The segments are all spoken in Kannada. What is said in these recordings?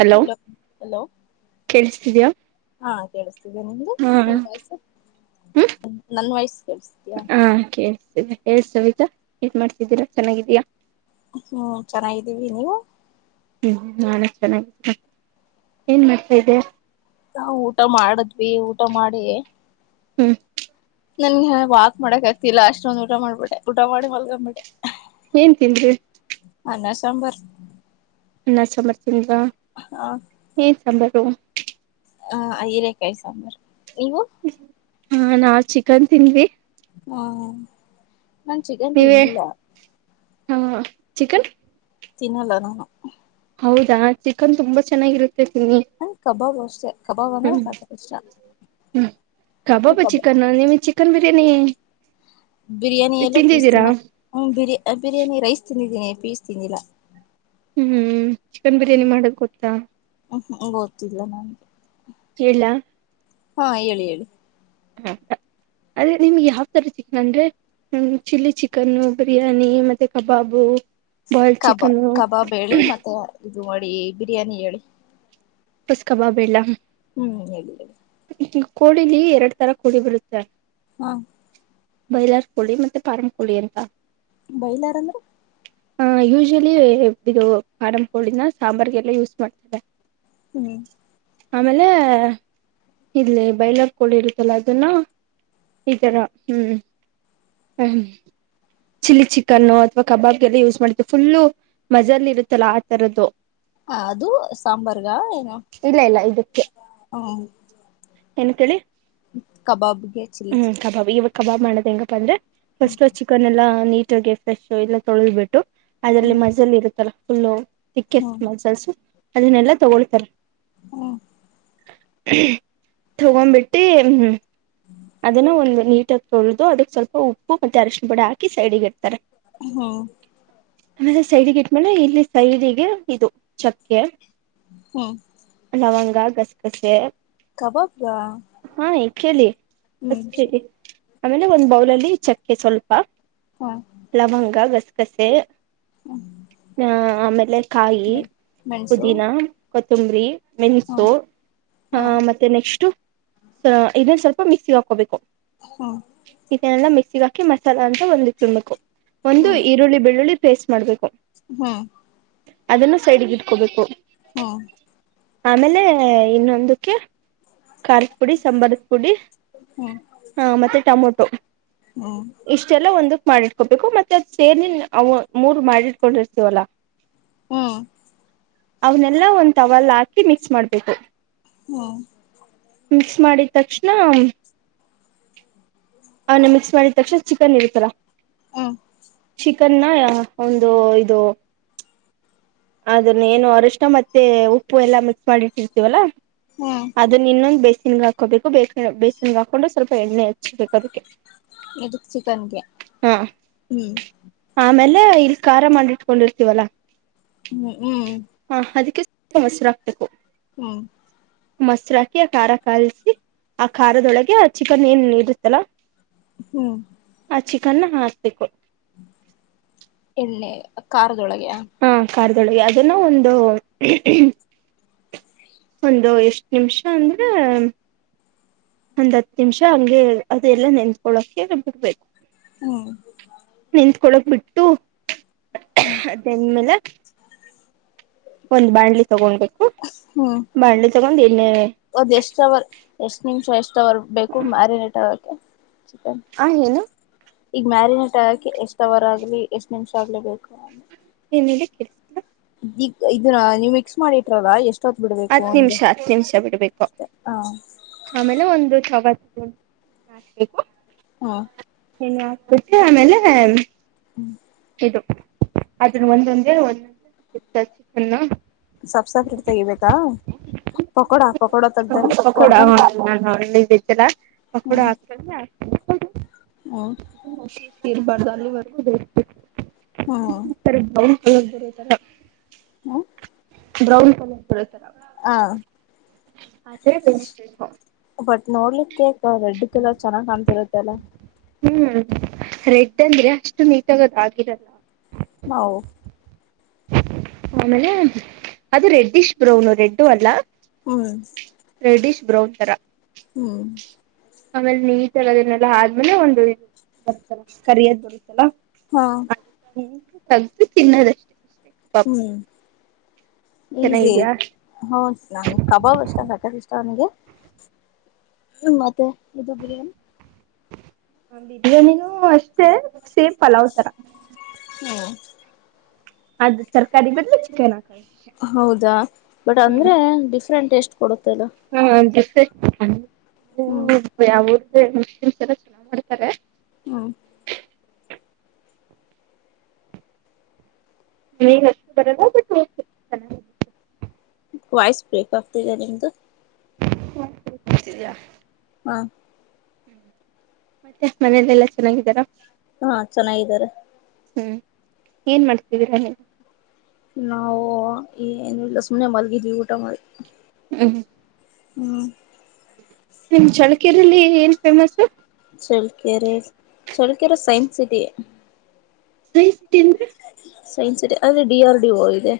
ಹಲೋ ಹಲೋ ಕೇಳಿಸ್ತಿದ್ಯಾ ಹಾ ಕೇಳಿಸ್ತಿದ್ದ್ಯಾ ನಿಮ್ದ ಹಾ ನಿ ವಾಯ್ಸ್ ಹ್ಮ ನನ್ ವಾಯ್ಸ್ ಕೇಳಿಸುತಿದಿಯಾ ಎಡ್ ಸವತ ಏನ್ ಮಾಡ್ತಿದ್ದೀರಾ ಚೆನ್ನಾಗಿದೀಯಾ ಹ್ಮ್ ಚೆನ್ನಾಗಿದ್ದೀವಿ ನೀವು ಹ್ಮ್ ನಾನೇ ಚೆನ್ನಾಗಿದ್ದೇನೆ ಏನ್ ಮಾಡ್ತಾ ಇದ್ದೆ ನಾ ಊಟ ಮಾಡಿದ್ವಿ ಊಟ ಮಾಡಿ ಹ್ಮ ನನ್ಗೆ ವಾಕ್ ಮಾಡಕ್ ಆಗ್ತಿಲ್ಲ ಅಷ್ಟೊಂದ್ಊಟ ಮಾಡ್ಬಿಟ್ಟೆ ಊಟ ಮಾಡಿ ಮಲ್ಕೊ್ಬಿಟೆ ಏನ್ ತಿಂದ್ರಿ ಅನ್ನ ಸಾಂಬರ್ ನಾಷ್ಟ ಮಾಡುದ್ರಾ ಹ ಶಂಬಕೋ ಹಾ ಹೀರೆಕಾಯಿ ಸಾಂಬರ್ ನೀವು ಹಾ ನಾ ಚಿಕನ್ ತಿಂದ್ವಿ ಹ್ಮ ನಾನ್ ಚಿಕನ್ ತಿಂದಿಲ್ಲ ಹಾ ಚಿಕನ್ ತಿನ್ನಲ್ಲ ನಾನು ಹೌದಾ ಚಿಕನ್ ತುಂಬಾ ಚೆನ್ನಾಗಿರುತ್ತೆ ತಿನ್ನಿ ಕಬಾಬ್ ಅಷ್ಟೇ ಕಬಾಬ್ ಅಂದ್ರೆ ಹ್ಮ್ ಸಾಕ ಕಷ್ಟ ಹ್ಮ್ ನೀ ಕಬಾಬ್ ಚಿಕನ್ ನಿಮಗೆ ಚಿಕನ್ ಬಿರಿಯಾನಿ ಬಿರಿಯಾನಿ ಎಲ್ಲೋ ಪೀಸ್ ತಿಂದಿದ್ದೀರಾ ತಿನ್ನಕ್ ಹ ಬಿ ಬಿರಿಯಾನಿ ರೈಸ್ ತಿಂದೆ ಇದೇ ಪೀಸ್ ತಿನ್ನಲ ಹ್ಮ್ ಚಿಕನ್ ಬಿರಿಯಾನಿ ಮಾಡಕ್ ಗೊತ್ತಾ ಹ್ಮ್ ಗೊತ್ತಿಲ್ಲ ನನ್ಗೆ ಕೇಳ ಹಾ ಹೇಳಿ ಹೇಳಿ ಹ ಅವರು ಯಾವ್ ತರ ಚಿಕನ್ ಅಂದ್ರೆ ಚಿಲ್ಲಿ ಚಿಕನ್ನು ಬಿರಿಯಾನಿ ಮತ್ತೆ ಕಬಾಬು ಬಾಯಲ್ ಕಬಾ ಚಿಕನ್ ಕಬಾಬ್ ಹೇಳಿ ಮತ್ತೆ ಇದು ಮಾಡಿ ಬಿರಿಯಾನಿ ಹೇಳಿ ುಸ್ಕಬಾಬಿ ಇಲ್ಲ ಹ್ಮ್ ಹೇಳ ಹೇಳಿ ಕೋಳಿಲಿ ಎರಡ್ ತರ ಕೋಳಿ ಬರತ್ತೆ ಹಾ ಬೈಲಾರ್ ಕೋಳಿ ಮತ್ತೆ ಪಾರಂ ಕೋಳಿ ಅಂತ ಬೈಲಾರ ಅಂದ್ರೆ ಆಹ ಯೂಶಲಿ ಇದು ಕಾರಂ ಪೋಳಿನ ಸಾಂಬಾರಿಗೆಲ್ಲ ಯೂಸ್ ಮಾಡ್ತವೆ ಹ್ಮ್ ಆಮೇಲೆ ಇಲ್ಲಿ ಬಾಯ್ಲರ್ ಕೋಳಿ ಇಳಿರುತ್ತಲ್ಲ ಅದನ್ನ ಈ ತರ ಹ್ಮ್ ಹ ಚಿಲ್ಲಿ ಚಿಕನ್ನು ಅಥವಾ ಕಬಾಬ್ಗೆಲ್ಲ ಯೂಸ್ ಮಾಡತವಿ ಫುಲ್ಲು ಮಜಲಿ ಇರುತ್ತಲ್ಲಾ ಆ ತರದ್ದು ಹ ಅದು ಸಾಂಬಾರ್ಗ ಏನು ಇಲ್ಲ ಇಲ್ಲ ಇದಕ್ಕೆ ಹ ಏನ್ ಕೇಳಿ ಹ್ಮ್ ಕಬಬ್ಗೆ ಚಿಲಿ ಚಿ. ಹ್ಮ್ ಕಬಾಬ್ ಇವಾಗ ಕಬಾಬ್ ಮಾಡೋದ್ ಹೆಂಗಪ್ಪ ಅಂದ್ರೆ. ಫಸ್ಟ್ ಫಸ್ಟ್ ಚಿಕನ್ ಎಲ್ಲಾ. ನೀಟ್ ಆಗಿ ಫ್ರೆಶು ಎಲ್ಲ ತೊಳೆದ್ಬಿಟ್ಟು. ಅದ್ರಲ್ಲಿ ಹ್ಮ್ ಮಝಲ್ ಇರುತ್ತಲ್ಲ. ಫುಲ್ಲೋ. ತಿಕೆಸ್ಟ್ ಹ್ಮ್ ಮಝಲ್ಸು. ಅದನ್ನೆಲ್ಲಾ ತಗೊಳ್ತಾರೆ. ಹ್ಮ್ [unintelligible] ತಗೊಂಬಿಟ್ಟಿ ಹ್ಮ್. ಅದನ್ನ ಒಂದ್ ನೀ ಟಾಗ್ ತೊಳ್ದು ಅದುಕ್ ಸ್ವಲ್ಪ ಉಪ್ಪು ಮತ್ತೆ ಅರ್ಷ್ಣ ಬುಡಿ ಹಾಕಿ ಸೈಡ್ಗೆ ಇಡ್ತಾರೆ. ಹ್ಮ ಆಮೇಲೆ ಸೈಡಿಗೆ ಇಟ್ಮೆಲೆ ಇಲ್ಲಿ ಸೈಡಿಗೆ ಇದು ಚಕ್ಕೆ. ಹ್ಮ ಲವಂಗ ಗಸ್ಗಸೆ. ಹಾ ಇ ಕೇಳಿ ಹ್ಮ್ ಫಸ್ಟ್ ಇಡಿ. ಸರಿ ಆಮೇಲೆ ಒಂದ್ ಬೌಲ ಅಲ್ಲಿ ಚಕ್ಕೆ ಸ್ವಲ್ಪ. ಹಾ ಲವಂಗ ಬಸ ಕಸ ಹ ಆಮೇಲೆ ಕಾಯಿ ಮೆಣಸು ಪುದನಾ ತುಂಗ್ರ ಹಾ ಮೆಣಸು ಹ ಹಾ ಮತ್ತೆ ಇಷ್ಟು ಇದನ್ ಸ್ವಲ್ಪ ಮಿಕ್ಸಿ ಹಾಕೋಬೇಕು ಹ್ಮ್ ಇದನ್ನಲ್ಲ ಮಿಕ್ಸಿಗ ಹಾಕಿ ಮ ಸ್ಲ ಅಂತ ಬಂದಿ ತಿನ್ಬೇಕು ಒಂದು ಈರುಳ್ಳಿ ಬೆಳ್ಳುಳ್ಳಿ ಪೇಸ್ಟ್ ಮಾಡ್ಬೇಕು ಹ್ಮ್ ಅದನ್ನು ಸೈಡ್ಿಗೆ ಇಟ್ಕೋಬೇಕು ಹ್ಮ ಆಮೇಲೆ ಇನ್ನೊಂದಕ್ಕೆ ಖಾರದ ಪುಡಿ ಸಾಂಬಾರದ ಪುಡಿ ಹ್ಮ್ ಹ್ಮ್ ಹ್ಮ್ ಹ ಮತ್ತೆ ಟಮೊಟೊ ಇಷ್ಟೆಲ್ಲ ಒಂದು ಮಾಡಿಟ್ಕೋಬೇಕು ಮತ್ತೆ ಅದ್ ಸೇರಿ ಮೂರ್ ಮಾಡಿಟ್ಕೊಂಡಿರ್ತೀವಲ್ಲಾ ಹ್ಮ ಅವ್ನೆಲ್ಲಾ ಒಂದ್ ತವಾಲ್ ಹಾಕಿ ಮಿಕ್ಸ್ ಮಾಡ್ಬೇಕು. ಹ್ಮ್ ಮಿಕ್ಸ್ ಮಾಡಿದ್ ತಕ್ಷಣ ಅವ್ನ ಮಿಕ್ಸ್ ಮಾಡಿದ್ ತಕ್ಷಣ ಚಿಕನ್ ಇರುತ್ತಲ್ಲ. ಹ್ಮ್ ಚಿಕನ್ನ ಒಂದು ಇದು ಅದನ್ನ ಏನೊ ಅರಶ್ಣ ಮತ್ತೆ ಉಪ್ಪು ಎಲ್ಲ ಮಿಕ್ಸ್ ಮಾಡಿಟ್ಟಿರ್ತೀವಲ್ಲಾ. ಹ್ಮ್ ಅದುನ್ ಇನ್ನೊಂದ್ ಬೆಯ್ಸ್ ಇನ್ಗ್ ಹಾಕೋಬೇಕು ಬೇ ಬೇಸನ್ಗ ಹಾಕೊಂಡು ಸ್ವಲ್ಪ ಎಣ್ಣೆ ಹಚ್ಬೇಕು ಅದುಕ್ಕೆ. ಯದುಕ್ ಚಿಕನ್ಗೆ ಹ್ಮ್. ಏ ಇಲ್ ಖಾರ ಮಾಡಿಟ್ಕೊಂಡಿರ್ತೀವಲ್ಲಾ. ಹ್ಮ್ ಹ್ಮ. ತೊ ಹಸ್ರ್ ಹಾಕ್ಬೇಕು. ಹ್ಮ್ ಮೊಸ್ರ್ ಹಾಕಿ ಆ ಖಾರ ಕಲ್ಸಿ ಆ ಖಾರದೊಳಗೆ ಆ ಚಿಕನ್ ಏನ್ ಇರುತ್ತಲ್ಲ. ಹ್ಮ್ ಚಿಕನ್ನ ಹಾಕ್ಬೇಕು. ಖಾರ್ರ್ದೊಳಗೆ ಹ. ಖಾರ್ರ್ದೊಳಗೆ ಅದನ್ನ ಒಂದು ಹ್ಮ್ ಹ್ಮ್. ಒಂದು ಎಷ್ಟ್ ನಿಮ್ಷ ಅಂದ್ರೆ ಒಂದ್ ಹತ್ ನಿಮ್ಷ ಹಂಗೆ ಅದೆಲ್ಲ ನೆನ್ತ್ಕೊಳಕೆ ಬಿಡ್ಬೇಕ್. ಹ್ಮ್ ನಿನ್ತ್ಕಳೊಕ್ ಬಿಟ್ ಹ್ಮ್ ಅದನ್ ಮೇಲೆ ಒಂದು ಬಾಣಲೀ ತಗೊಂಡಬೇಕು ಹ್ಮ್ ಬಾಣಲಿ ತಗೊಂಡ್ ಎಣ್ಣೆ ಸವರ್ ಬೇಕು [unintelligible] ಚಿಕನ್ ಹಾ ಏನು. ಈಗ ಮ್ಯಾರಿನೇಟ್ ಆಗಕ್ಕೆ ಎಷ್ಟ ಅವರ ಆಗ್ಲಿ ಎಷ್ಟ್ ನಿಮಿಷ ಆಗ್ಲಿ ಬೇಕು [unintelligible] ಈ ಇದ ನೀವು ಮಿಕ್ಸ್ ಮಾಡಿಟ್ರಲ್ಲ ಎಷ್ಟ ಹತ್ ನಿಮಿಷ ಹತ್ತು ನಿಮಿಷ ಬಿಡ್ಬೇಕು ಅಷ್ಟೆ ಹ ಆಮೇಲೆ ಒಂದು ಕಬಾಬ್ [unintelligible] ಹಾ ಆಮೇಲೆ [unintelligible] ಅದು ಒಂದೊಂದೇ ಒಂದು ಚಿಕನ್ ಸಫ ಸಫ್ರೀಟ್ ತೆಗಿಬೇಕಾ ಪಕೋಡ ಪಕೋಡ ತಗ್ದಂ ಪಕೋಡ ಕರ್ದಂ ನಾನು ಹಳ್ಳಿ ಹ್ಮ ಪಡಿ ಹ್ಮ ತಿರ್ಬಾರ್ದ ಅಲಿ ಎಲ್ಲಿದೆ ಹಓ [unintelligible] ಹಾ ಹ ಬರಿ ತರ [unintelligible] ಬ್ರೌನ್ ಕಲರ್ ಬರೋ ತರ ಹ ಆತರ ಬೇಯಿಸ್ಬೇಕು ಬಟ್ ನೋಡ್ಲಿಕ್ಕೆ ರೆಡ್ ಕಲರ್ ಚೆನ್ನಾಗಿ ಕಾಣ್ತಿರುತ್ತೆಲ್ಲ ಹ್ಮ್ರ ರೆಡ್ ಅಂದ್ರೆ ಅಷ್ಟು ನೀ ತಗದಾಗಿರಲ್ಲ ನಾವು ಆಮೇಲೆ ಅದು ರೆಡ್ಡಿಶ್ ಬ್ರೌನು ರೆಡ್ಡು ಅಲ್ಲ ಹ್ಮ್ ರೆಡಿಶ್ ಬ್ರೌನ್ ತರಾ ಹ್ಮ್ ಆಮೇಲೆ ನೀಟ ಎಲ್ಲ ಅದನ್ನೆಲ್ಲ ಆದ್ಮೇಲೆ ಒಂದು ಇದು ಬರುತ್ತಲ್ಲ ಕರಿಯದ್ ಬರುತ್ತಲ್ಲಾ ಹಾ ಹ್ಮ ತಗುದು ತಿನ್ನದಷ್ಟೇ ಹ್ಮ್ ಈ ಚೆನ್ನಾಗಿದ್ಯಾ ಹೌ ನಾನ್ ಕಬಾಬ್ ಇಷ್ಟ ಸಾಕಷ್ಟ ನ್ಗೆ ಮತ್ತೆ ಇದು ಬಿರಿಯಾನಿ ಬಿರಿಯಾನಿನೂ ಅಷ್ಟೇ ಸೇಮ್ ಪಲಾವ್ ತರ ಹ್ಮ ಅದ ತರಕಾರಿನಲ್ಲಿ ಚಿಕನ್ ಹಾಕದು ಅಷ್ಟೇ. ಹೌದಾ ಬಟ್ ಹ್ಮ್ ಅಂದ್ರೆ ಡಿಫ್ರೆಂಟ್ ಟೆಷ್ಟು ಕೊಡುತಲ್ಲ ಸಷ್ಟ [unintelligible] ಹ್ಮ ಅವ ಸ ಚ ಮಾಡ್ತಾರೆ [unintelligible] ಹ್ಮ್ ನೀ ಅಷ್ಟು ಬರಲ್ಲ ಬಟ್ ಚ ವಾಯ್ಸ್ ಬ್ರೇಕ್ ಆಗ್ತಾ ಇದೆ ನಿಮ್ದು ವಾಯ್ಸ್ ಬ್ರೇಕ್ ಬರ್ತಿದೀಯಾ ಹ್ಮ್ ಹ್ಮ ಮತ್ತೆ ಮನೇಲಿ ಎಲ್ಲಾ ಚೆನ್ನಾಗಿ ಇದಾರ ಹಾ ಚೆನ್ನಾಗಿದ್ದಾರೆ ಹ್ಮ್ ಏನ್ ಮಾಡ್ತಿದ್ದೀರಾ ನೀವು? ನಾವು ಏನು ಇಲ್ಲ ಸುಮ್ನೆ ಮಲಗಿದ್ವಿ ಊಟ ಮಾಡಿ ಹ್ಮ್ ಹ್ಮ್ ನಿಮ್ ಚಳ್ಕೆರೆಲ್ಲಿ ಏನ್ famous? Challakere Challakere science city [unintelligible] ತಿಂದ್ರೆ? ಸೈನ್ ಸರಿ ಅದೇ ಡಿಆರ್ಡಿಓ ಇದೆ.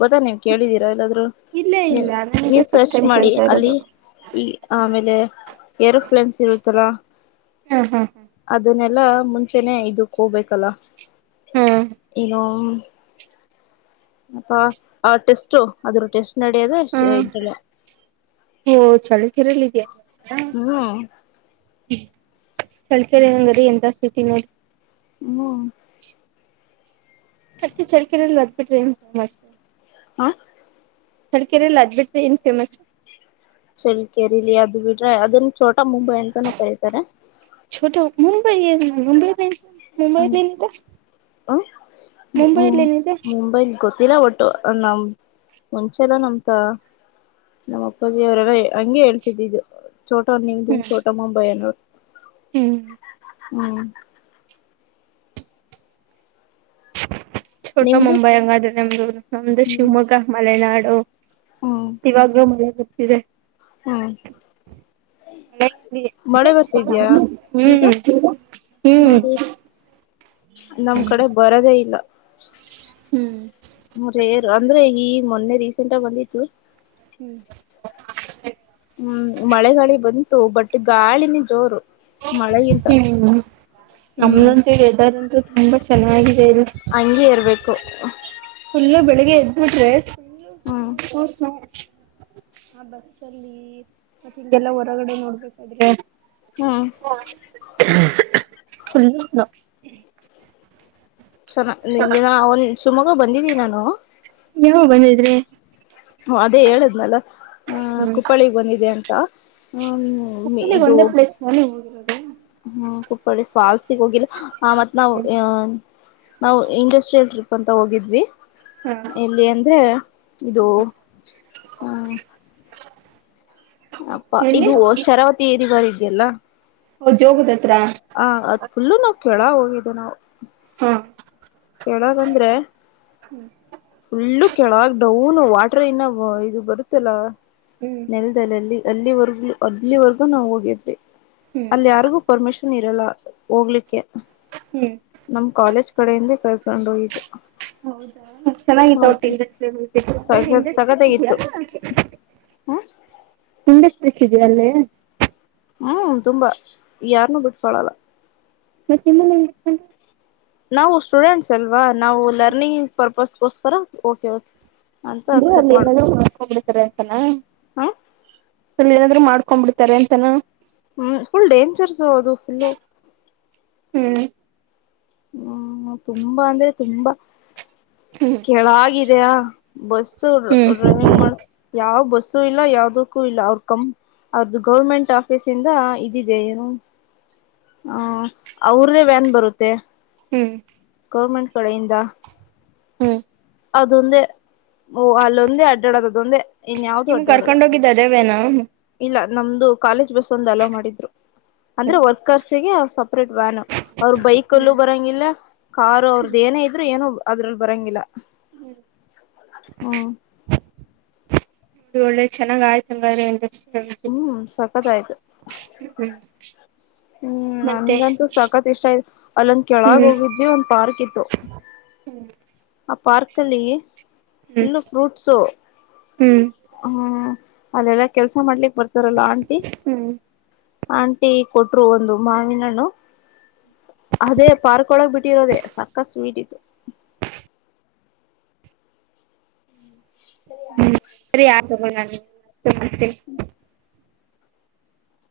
ಗೊತ್ತಾ ನೀವ್ ಕೇಳಿದೀರಾ ಎಲ್ಲಾದ್ರೂ ಇಲ್ಲೇ ನೀವ್ ಇಲ್ಲ ನನಗೆ ನೀವ್ ಫಸ್ಟ್ ಸರ್ಚ್ ಟೈಮ್ ಮಾಡಿ ಕೇಳ್ತಾ ಅಲ್ಲಿ ಇರೋದು ಈ ಆಮೇಲೆ ಏರೋಫ್ಲನ್ಸ್ ಇರುತ್ತಲ ಹಾ ಹಾ ಅದುನ್ನೆ ಎಲ್ಲ ಮುಂಚೆನೆ ಇದಕ್ ಹೋಗ್ಬೇಕಲ್ಲ? ಹಾ ಏನೋ ಅಪ ಆ ಟೆಸ್ಟ್ ಅದ್ರು ಟೆಸ್ಟ್ ನಡೆಯೋದ ಹ್ಮ್ ಇದ್ರಲ್ಲ ಅಯೋ ಚಳ್ಕೆರೆಲಿದ್ಯಾ ಆಗಾದ್ರೆ? ಹ್ಮ್ ಚಳ್ಕೆರೆ ಅಂದ್ರೆ ಎಂತ ಸಿಟಿ ನೋಡು ಹ್ಮ್ ಅದ್ ಚಳ್ಕೆರೆಲ್ ಅದ್ ಬಿಟ್ರೆ ಏನ್ ಫೇಮಸ್ಸು ಹಾಂ ಚಳ್ಕೆರೆಲ್ ಅದ್ ಬಿಟ್ರೆ ಏನು ಚಳ್ಕೆರೆಲಿ ಅದು ಬಿಟ್ರೆ ಅದುನ್ ಚೋಟ್ [unintelligible] ಮುಂಬೈ ಅಂತನೂ ಕರೀತಾರೆ [unintelligible] ಮುಂಬೈಲೇನಿದೆ ಮುಂಬೈಲೇನಿದೆ? ತಿಲ್ಲಾ ಒಟ್ಟು ನಮ್ ಮುಂಚೆಲ್ಲ ನಮ್ತ ನಮ್ ಅಪ್ಪಾಜಿ ಅವರೆಲ್ಲ ಹಂಗೆ ಹೇಳ್ತಿದ್ದಿದು ಛೋಟಾ ನಿಮ್ದು ಹ್ಮ್ ಛೋಟಾ ಮುಂಬೈ ಅನ್ನೋರು. ಹ್ಮ್ ಹ್ಮ್ [unintelligible] ಛೋಟಾ ನಿಮ್ದು ಮುಂಬೈ ಹಂಗಾದ್ರೆ ನಮ್ದು ನಮ್ದು ಹ್ಮ್ ಶಿವಮೊಗ್ಗ ಮಲೆನಾಡು ಹ್ಮ್ ಇವಾಗ್ಲೂ ಮಳೆ ಇದೆ. ಹ್ಮ್ ಮಳೆ ಬರ್ತಿದ್ಯಾ ಹ್ಮ್ ಈಗ ಹ್ಮ್ ನೋಡಿ ನಮ್ ಕಡೆ ಬರದೇ ಇಲ್ಲ, ರೇರು ಅಂದ್ರೆ ಈ ಮೊನ್ನೆ ರೀಸೆಂಟಾಗ್ ಬಂದಿತ್ತು. ಹ್ಮ್ ಹ್ಮ್ ಮಳೆಗಾಳಿ ಬಂತು ಬಟ್ ಗಾಳಿನೆ ಜೋರು. ಮಳೆಗಿಂತ ಹ್ಮ್ ಹ್ಮ್ ನಮ್ದಂತು ವೇದರಂತು ತುಂಬ ಚೆನ್ನಾಗಿ ಹಂಗಗೆ ಇರಬೇಕು ಫುಲ್ಲು ಬೆಳಿಗ್ಗೆ ಎದ್ದಬಿಟ್ರಿ ಹ್ಮ್ ಹ ಸ್ ಹ ಬಸ್ಸಲ್ಲಿ ಮತ್ತೆ ಈಗೆಲ್ಲ ಹೊರಗಡೆ ನೋಡ್ಬೇಕ್ರೆ ಹ್ಮ್ ಹ ಲ್ಲ ಚ ನೀನ ಅವನ್ ಸುಮೊಗ್ಗ ಬಂದಿದ್ದಿ ನಾನು ನೀವುೋಗ ಬಂದಿದ್ರೆ ಹ ಅದೇ ಹೇಳಿದ್ನಲ್ಲ ಆ ಹ್ಮ್ ಕುಪ್ಪಳಿ ಬಂದಿದೆ ಅಂತ ಹ್ಮ ಕೊಪ್ಪಳಿಗೆ ಇದು ಒಂದೇ ಪ್ಲೇಸ್ ತಾನೇ ಹೋಗಿರೋದು ಹ್ಮ್ ಕುಪ್ಪಳಿ ಫಾಲ್ಸಗ್ ಹೋಗಿಲ್ಲ ಆ ಮತ್ ನಾವ್ ನಾವ್ ಇಂಡಸ್ಟ್ರಿಯಲ್ ಟ್ರಿಪ್ ಅಂತ ಹೋಗಿದ್ವಿ ಹಾ ಎಲ್ಲಿ ಅಂದ್ರೆ ಇದು ಹ್ಮ ಅಪ್ಪಾ ಎಲ್ಲಿ ಇದು ಶರಾವತಿ ಏರಿ ಬರಿದ್ದ ಎಲ್ಲ ಜೋಗದ ಹತ್ರ ಹ ಅದ್ ಫುಲ್ಲು ನಾ ಕೆಳ ಹೋಗಿದ್ದು ನಾವು ಹಾ ಕೇಳಾಗಂದ್ರೆ ಹ್ಮ್ ಫುಲ್ಲು ಕೆಳಾಗಡವ ಹ್ನು ವಾಟರ್ ಇನ್ನ ಇದು ಬರುತ್ತಲ್ಲಾ ಹ್ಮ್ ನೆಲದಲ್ಲ ಅಲ್ಲಿ ಅಲ್ಲಿವರೆಗೂ ಅದ್ವರ್ಗೂ ನಾವು ಹೋಗಿರ್ಬೇಕವಿ ಹ್ಮ್ ಅಲ್ಲಿ ಯಾರಿಗೂ ಪರ್ಮಿಷನ್ ಇರಲ್ಲ ಹೋಗ್ಲಿಕ್ಕೆ. ಹ್ಮ್ ನಮ್ ಕಾಲೇಜ್ ಕಡೆಯಿಂದೆ ಕ. [unintelligible] ವಯಬೇಕು. ಹೌದು ಚೆನ್ನಾಗಿತ್ತು ವಟ ಇಂಡಸ್ಟ್ರಿಯಲ್ ವಿಸಿಟ್ ಸಖತ್ ಇದಿಯಾ ಸಖತ್ತಾಗಿತ್ತು ಹ್ಮ್ ಇಂಡಸ್ಟ್ರಿ. ಅಲ್ಲೇ ಹ್ಮ್ ತುಂಬಾ ಯಾರನ್ನೂ ಬಿಟ್ಕೊಳಲ್ಲ. ಮತ್ ನಿಮಾನ್ಸ್ ಬಿಟ್ಕೊಂಡ್ರು. ನಾವು ಸ್ಟೂಡೆಂಟ್ಸ್ ಅಲ್ವಾ ನಾವು ಲರ್ನಿಂಗ್ ಪರ್ಪಸ್ಗೋಸ್ಕರ ಹೋ ಅಂದ ಅರ್ಲ್ಲಿ [unintelligible] ಮಾಕಂಬಡ್ಕರಂತಣ ಹ ಅಲ್ಲ ಏನಾದ್ರರು ಮಾಡ್ಕೊಂಡ್ ಬಿಡ್ತಾರೆ ಅಂತಾನ. ಹ್ಮ್ ಫುಲ್ ಡೇಂಜರ್ಸ್ ಅದು ಫುಲ್ಲು. ಹ್ಮ್ ಹ್ಮ ತುಂಬಾ ಅಂದ್ರೆ ತುಂಬಾ ಹ್ಮ್ ಕೆಳಾಗಿದಯ ಬಸ್ ಹ್ಮ್ ಡ್ರೈವಿಂಗ್ ಮಾಡ್ ಯಾವ ಬಸ್ ಸೂ ಇಲ್ಲ ಯಾವದಕ್ಕೂ ಇಲ್ಲ ಅವ್ರ ಕಂ ಅವ್ರ್ದು ಗೌರ್ಮೆಂಟ್ ಆಫೀಸ್ ಇಂದ ಇದ ಇದೆ ಏನು. ಹ ಅವ್ರ್ದೇ ವ್ಯಾನ್ ಬರುತ್ತೆ. ಹ್ಮ್ ಗೌರ್ಮೆಂಟ್ ಕಡೆಯಿಂದ. ಹ್ಮ್ ಅದೊಂದೇ ಓ ಅಲ್ಲೊಂದೇ ಅಡ್ಡಾಡದ ಅದೊಂದೇ. ಇನ್ ಯಾವ್ದು ನಿಮ್ ಅಡ್ಡಾಡೋದ ಕರ್ಕೊಂಡ್ ಹೋಗಿದ್ದ ಅದೇ ವೇನ. ಇಲ್ಲ ನಮ್ದು ಕಾಲೇಜ್. ಬಸ್ ಅಲ್ಲೋ ಮಾಡಿದ್ದರು ಅಂದ್ರೆ ವರ್ಕರ್ಸ್ಿಗೆ. ಸಪೇಟ್ ವ್ಯಾನ್ ಅವ್ರ ಬೈಕ್ಲ್ಲೂ ಬರಂಗಿಲ್ಲ ಕಾರು ಅವ್ರದ ಏನೇ ಇದ್ರು ಏನು. ಅದ್ರಲ್ಲಿ ಬರಂಗಿಲ್ಲ. ಹ್ಮ್ ನೋಡಿ ಒಳ್ಳೆ ಚೆನ್ನಾಗ ಆಯ್ತು ಹಂಗ್ರ [unintelligible] ಹ್ಮ್ ಸಕತ್ ಆಯ್ತು ಹ್ಮ್ ಹ್ಮ್ ಮತ್ತೆ ನನ್ಗಂತೂ ಸಕತ್ ಇಷ್ಟ ಆಯ್ತು ಅಲ್ಲೊಂದ ಕೆಳಗ ಹ್ಮ್ ಹೋಗಿದ್ವಿ ಒಂದ್ ಪಾರ್ಕ್ ಇತ್ತು. ಹ್ಮ್ ಆ ಪಾರ್ಕಲ್ಲಿ ಫುಲ್ಲ ಫ್ರೂಟ್ಸು ಹ್ಮ್- ಹ್ಮ್ ಅಲ್ಲೆಲ್ಲಾ ಕೆಲ್ಸ ಮಾಡ್ಲಿಕ್ಕ ಬರ್ತಾರಲ್ಲ ಆಂಟಿ ಹ್ಮ್ ಹ್ಮ್ ಆಂಟಿ ಕೊಟ್ರು ಒಂದು ಮಾವಿನಣ್ಣು ಅದೇ ಪಾರ್ಕ್ ಒಳಗ್ ಬಿಟ್ಟಿರೋದೆೇ ಸಕ್ಕ ಸ್ವೀಟ್ ಇತ್ತು ಹ್ಮ್ ಸರಿ ಆಯ್ತು ತಗೋ ನಾ ಇನ್ನ [unintelligible] ನಮಸ್ತೆ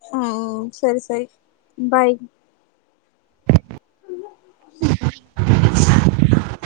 ಹ್ಮ ಸರಿ- ಸರಿ ಬೈ್. [inaudible]